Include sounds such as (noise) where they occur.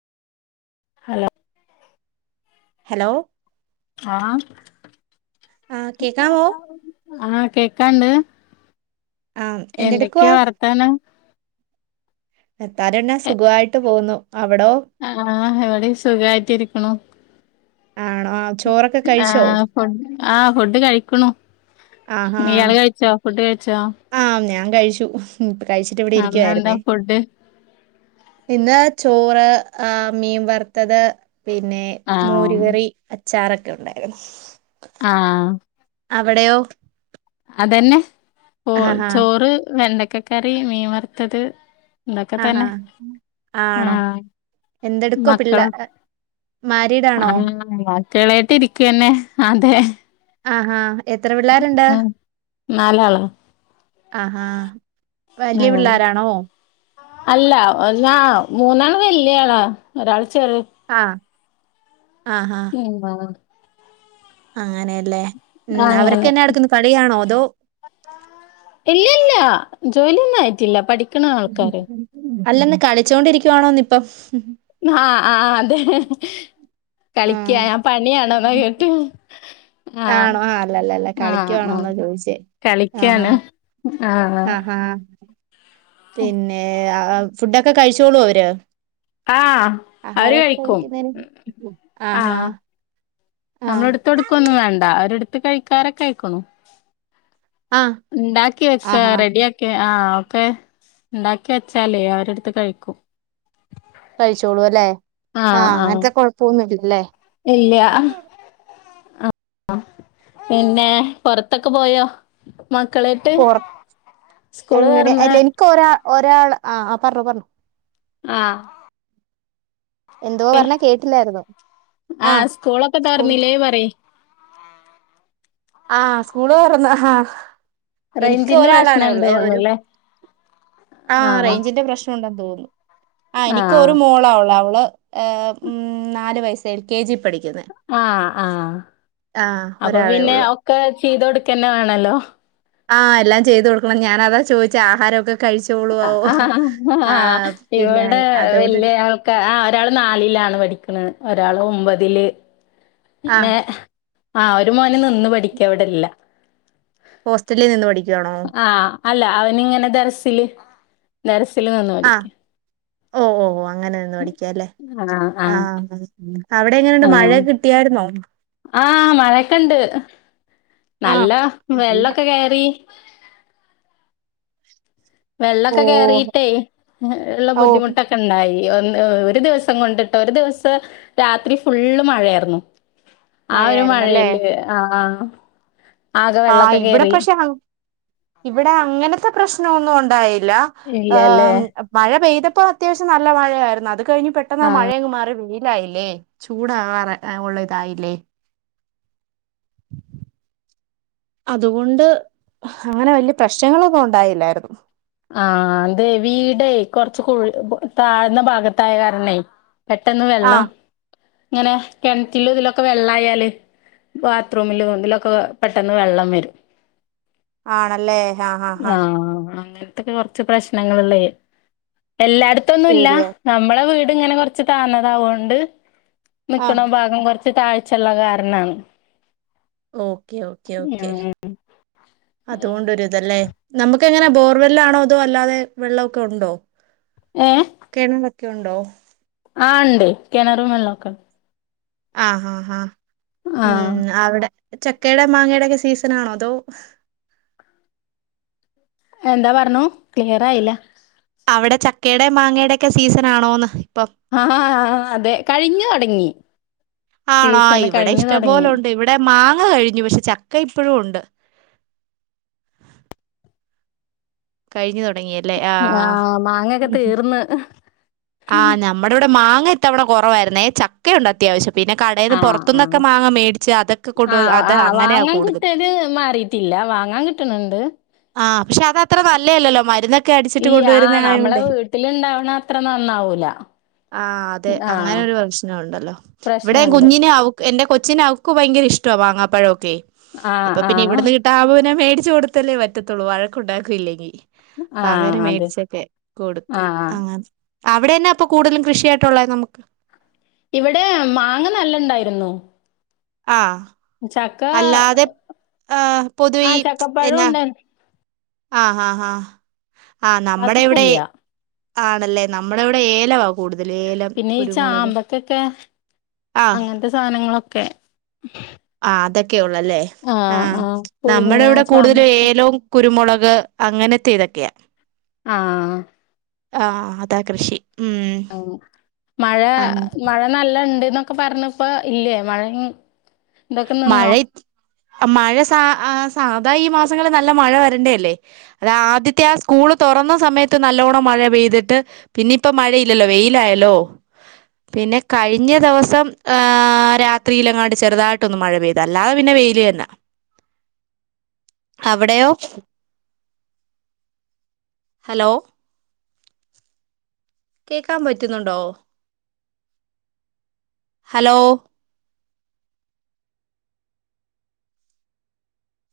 Hello hello ആഹ് ആ കേക്കാവോ ആ കേക്കാണ്ട് ആ എന്തെടുക്കുവാ എന്തൊക്കെയാ വർത്താനം എത്താരെന്നാ സുഖാവായിട്ട് പോവുന്നു അവിടോ ആ ഇവിടേം സുഖായിട്ടിരിക്ക്ണു ആണോ ആ ചോറൊക്കെ ആ കഴിച്ചോ ഫു ആ ഫുഡ് കഴിക്കണു ആഹാ ഇയാള് കഴിച്ചോ ഫുഡ് ക ച്ചോ ആ ഞാൻ കഴിച്ചു കഴിച്ചിട്ടിവിടെ ഇരിക്കുവാരുന്നേ ഫുഡ് ഇന്ന് ചോ റ് ആ മീൻ വറത്തത് പിന്നെ ആഹ് മോരുകറി അച് ചാറൊക്കെ ഒണ്ടാരുന്നു ആ അവിടെയോ അതന്നെ ഓ ആഹാ ചോറ് വെണ്ട ക്ക്കറി മീ വറ്ത്തത്- ആഹാ ആണോ ആഹ് എന്തെടുക്വ മക്കളോ പിള്ളേ മാരീഡാണോ? കുട്വാളായിട്ടിരിക്കന്നെ അതെ- ആഹാ- എത്ര പിള്ളേരുണ്ട് ഉം നാലാളോ ആഹാ വലിയ ആഹ് പിള്ളേരാണോ? അല്ല ഒന്നാ മൂന്നാള് വല്ല്യാള ഒരാള്- ആ- ആഹാ ഞ്ഞിണ്ടാവോ അങ്ങനെയല്ലേ ഉം അങ്ങനെ അവരൊക്കെന്നാ എടുക്കുന്നു കളിയാണോ, ന്തോ ഇല്ല ഇല്ല ജോലിയൊന്നും ആയിട്ടില്ല പഠി അല്ലെന്ന് കളിച്ചോണ്ടിരിക്കുവാണോന്നിപ്പം ആ ആ അതെ കളിക്ക ആഹ് ഞാൻ പണിയാണോ എന്ന കേട്ടെ ആ ആണോ അല്ല അല്ല അല്ല ആ ആ കളിക്കുവാണോന്നാ ചോദിച്ചേ ആഹാ കളിക്കാണ് ആ ആ ആഹാ പിന്നെ ആ ഫുഡൊക്കെ കഴിച്ചോളോ അവര് ആ ആഹാരം കഴിക്കുന്നതിന് ആഹ നമ്മള എടുത്തടുക്ക ഒന്നും വേണ്ട, അവരെടുത്ത എടുത്ത് കഴിക്കാരൊക്കെ ആയിക്കുണ് ആ ണ്ടാക്കി വക്കാ ആഹാ റെഡി ആക്കി ആ ഒക്കെ ഉണ്ടാക്കി വെച്ചാലേ അവരെടുത്ത് കഴിക്കും കഴിച്ചോളൂല്ലെ ആ അങ്ങനത്തെ കൊഴപ്പൊന്നുമില്ല ല്ലെ ഇല്ല്യാ ആ പിന്നെ പൊറത്തൊക്കെ പോയോ മക്കളായിട്ട് പുറ സ്കൂള് തൊറന്ന ഒരാള് ആ ആ പറഞ്ഞു പറഞ്ഞു ആ എന്തോ പറഞ്ഞാ കേട്ടില്ലായിുന്നോ ആ സ്കൂളൊക്കെ സ്കൂ തൊറന്നില്ലേ പറയ് ആഹ സ്കൂള് തോർന്നു ആഹ എനിക്ക് റേഞ്ചിന്റെ ഒരാളാണേ പ്രശ്നണ്ട് ഉള്ളേ ഒരു തോന്നുല്ലേ ആ റേഞ്ചിന്റെ പ്രശ്നം ഉണ്ടെന്ന് തോന്നുന്നു. ആ എനിക്ക് ഒരു മോളാവുള്ള അവ മം മം നാല് വയസ് എൽ കെ ജി പഠിക്ക ആ ആ ആഹ് അപ്പൊ ഒരാളേ പിന്നെ ഉള്ളൂ ക്ക ചെയ്ത കൊടുക്കന്നെ വേണല്ലോ ആ എല്ലാം ചെയ്ത് കൊടുക്കണം ഞാനതാ ചോദിച്ച ആഹാരം ഓക്കെ ആ ആ പിന്നെ ഇവിടെ അതുകൊണ്ട് വലിയ ആൾക്കാ ആ ഒരാൾ നാലിലാണ് പഠിക്കുന്നത് ഒരാള് ഒമ്പതില് ആഹ് പിന്നെ അ ഒരു മോന് നിന്ന് പഠിക്ക ഇവിടല്ല ഹോസ്റ്റലിൽ നിന്ന് പഠിക്കുവാണോ അ അല്ല അവനിങ്ങനെ ദർ ദർസിൽ ദർസ് നിന്ന് പഠിക്കാം ഓ ഓ അ അ അവിടെ എങ്ങനെയുണ്ട് അ മഴ കിട്ടിയായിരുന്നോ ആ മഴൊക്ക ഇണ്ട് ആഹ് നല്ല വെള്ളൊക്കെ കയറി വെള്ളൊക്കെ ഓഹ് കേറീട്ടേയ് ഉള്ള ഓഹ് ബുദ്ധിമുട്ടൊക്കെ ഉണ്ടായി ഒരു ദിവസം കൊണ്ടിട്ട് ഒരു ദിവസം രാത്രി ഫുള്ള് മഴയായിരുന്നു ആ ഒരു മഴയായിരുന്നല്ലേ മഴയില് അ അ ആ ഇവിടെ പക്ഷെ ഇവിടെ അങ്ങനത്തെ പ്രശ്നൊന്നും ഉണ്ടാ ണ്ടായി ല്ല ഇല്ലല്ലേ? മഴ പെയ്ത പ്പോ അത്യാവശം നല്ല മഴയായിരുന്നു അത് കഴിഞ്ഞു പെട്ടെന്നാ മഴയങ് മാറി വെയി ലായില്ലേ ചൂടാറ ഉള്ള ഇതായില്ലേ അതുകൊണ്ട് അങ്ങനെ വലിയ പ്രശ്നങ്ങളൊന്നും ഉണ്ടായില്ലായിരുന്നു ആ അതെ വീടേ കൊറച്ച് കുഴി താഴ്ന്ന ഭാഗത്തായകാരണെ പെട്ടെന്ന് വെള്ളം ആഹ് ഇങ്ങനെ കിണറ്റില് ഇതിലൊക്കെ വെള്ളായാല് ബാത്റൂമില് ഇതിലൊക്കെ പെട്ടെന്ന് വെള്ളം വരും ആണല്ലേ ഹാ ഹാ ഹാ ത്തൊക്കെ കുറച്ച് പ്രശ്നങ്ങളുള്ളേ എല്ലായിടത്തൊന്നും ഇല്ല ഏരിയ നമ്മളെ വീട് ഇങ്ങനെ കൊറച്ച് താന്നതാവോണ്ട് ആഹ് നിക്കണ ഭാഗം കുറച്ച് താഴ്ചുള്ള കാരണാണ് ഓക്കെ ഓക്കെ ഓക്കെ അതുകൊണ്ടൊരു ഇതല്ലേ നമുക്ക് ഒക്കെ എങ്ങന ബോർവെല്ലാണോ അതോ അല്ലാതെ വെള്ളൊക്കെ ഒണ്ടോ ഏഹ് കിണർ ഒക്കെ ഉണ്ടോ ആണ്ടേയ് കിണറും വെള്ളോക്ക ആ ഹാ ഹാ ആഹ് ഉം ആവിടെ- ചക്കേടെ മാങ്ങേടൊക്കെ സീസനാണോ അതോ? എന്താ പറ്ഞ്ഞുക്ലിയർ ആയില്ല അവിടെ ചക്കേടെ മാങ്ങേടെക്കെ സീസൻ ആണോന്ന്- ഇപ്പം ആ ഹാ ആ അതെ കഴിഞ്ഞു തൊടങ്ങി- ആണോ സീസണ് ഇവിടെ കഴിഞ്ഞു തൊടങ്ങി ഇഷ്ടംപോലൊണ്ട് ഇവിടെ മാങ്ങ കഴിഞ്ഞു പക്ഷെ ചക് ക്ക ഇപ്പൊഴും ഒണ്ട്- കഴിഞ്ഞു തൊടങ്ങിയാര് ആഹ് മാങ്ങേക്കെ തീർന്ന്- ആ നമ്മുടെ ഇവിടെ മാങ്ങ ത്തവണ കുറവായിരേ ചക്കയുണ്ട് അത്യാവശ്യം പിന്നെ കടയിൽന്ന് ആഹ് പുറത്തുന്നൊക്കെ ആഹ് മാങ്ങാ മേടിച്ച് അതൊക്കെ കൊണ്ട് ആഹ് അത് ആഹ് അങ്ങനെയാ വാങ്ങാൻ കൂടുതൽ കിട്ടിയത് മാറിയിട്ടില്ല വാങ്ങാൻ കിട്ടണ് ണ്ട് ആ പക്ഷെ അത്ത്ര നല്ലോല്ലോ മരുന്നൊ ഇല്ല ആ നമ്മളെ വീട്ടില ഇണ്ടാവണ അത്ര നന്ദ ആ അതെ അങ്ങനെ ആഹ് ഒരു പ്രശ്ന ഉണ്ടല്ലോ ഇവിടെ പ്രശ്നണ്ട് കുഞ്ഞിനെ ആ എൻ്റെ കൊച്ചിനന് അവർക്ക് ഭയങ്കര ഇഷ്ടമാണ് മാങ്ങാപ്പഴമൊക്കെ ആഹ് അപ്പൊ പിന്നെ ആഹ് ഇവിടുന്ന് കിട്ടാ ആവു ബോ മേടി കു കൊടുത്തല്ലേ പറ്റത്തുള്ളൂ വഴക്ക ഉണ്ടാക്കൂയില്ലെങ്കിൽ പകര ആഹ് അതെ മേടിച്ചൊക്കെ കൊടുക്കും ആഹ് അങ്ങന അവിടെ തന്നെ ഇപ്പൊ കൂടുതലും കൃഷിയായിട്ടുള്ളത് നമുക്ക് ഇവിടെ മാങ്ങ നല്ലണ്ടായിരുന്നു ആ ചക്ക അല്ലാതെ ആ പൊതുവെ ആ ഈ ചക്കപ്പഴം എന്നാ ഉണ്ടായിരുന്നു ആ ആ ആ ആ നമ്മുടെ ഇവിടെ അല്ലാത്തപ്പല്ല ആണല്ലേ നമ്മുടെ ഇവിടെ ഏലവാ കൂടുത പിന്നെ ഈ ചാമ്പക്കൊക്കെ ആഹ് അങ്ങത്തെ സാധനങ്ങളൊക്കെ ആ അതൊക്കെയുള്ളു അല്ലേ ആ ആഹ് ആഹ് നമ്മടെ പുളിങ്ങ ഇവിടെ കൂടുതലും ചാമ്പക്ക ഏലവും കു രുമളക് അങ്ങനത്തെ ഇതൊക്കെയാ ആഹ് ആഹ് അതാ കൃഷി ഉം ആഹ് മഴ ആഹ് മഴ നല്ലണ്ട് ഇന്നൊക്കെ പറ്ഞ്ഞപ്പൊ ഇല്ലേ മഴയി (unintelligible) മഴ നിന്നോ ഇ- മഴ സാ ആ സാധാ ഈ മാസങ്ങളിൽ നല്ല മഴ വരണ്ടേല്ലേ അത ആദ്യത്തെ ആ സ്കൂള് തുറന്ന സമയത്ത് നല്ലോണം മഴ പെയ്തിട്ട് പിന്നെ ഇപ്പോ മഴയില്ലല്ലോ വെയിലായല്ലോ പിന്നെ കഴിഞ്ഞ ദിവസം ആ ഏ രാത്രിയിലങ്ങാട് ചെറുതാ യിട്ടൊന്ന് മഴ പെയ്ത് അല്ലാതെ പിന്നെ വെയില് തന്നെ അവിടെയോ ഹലോ കേക്കാൻ പറ്റുന്നുണ്ടോ ഹലോ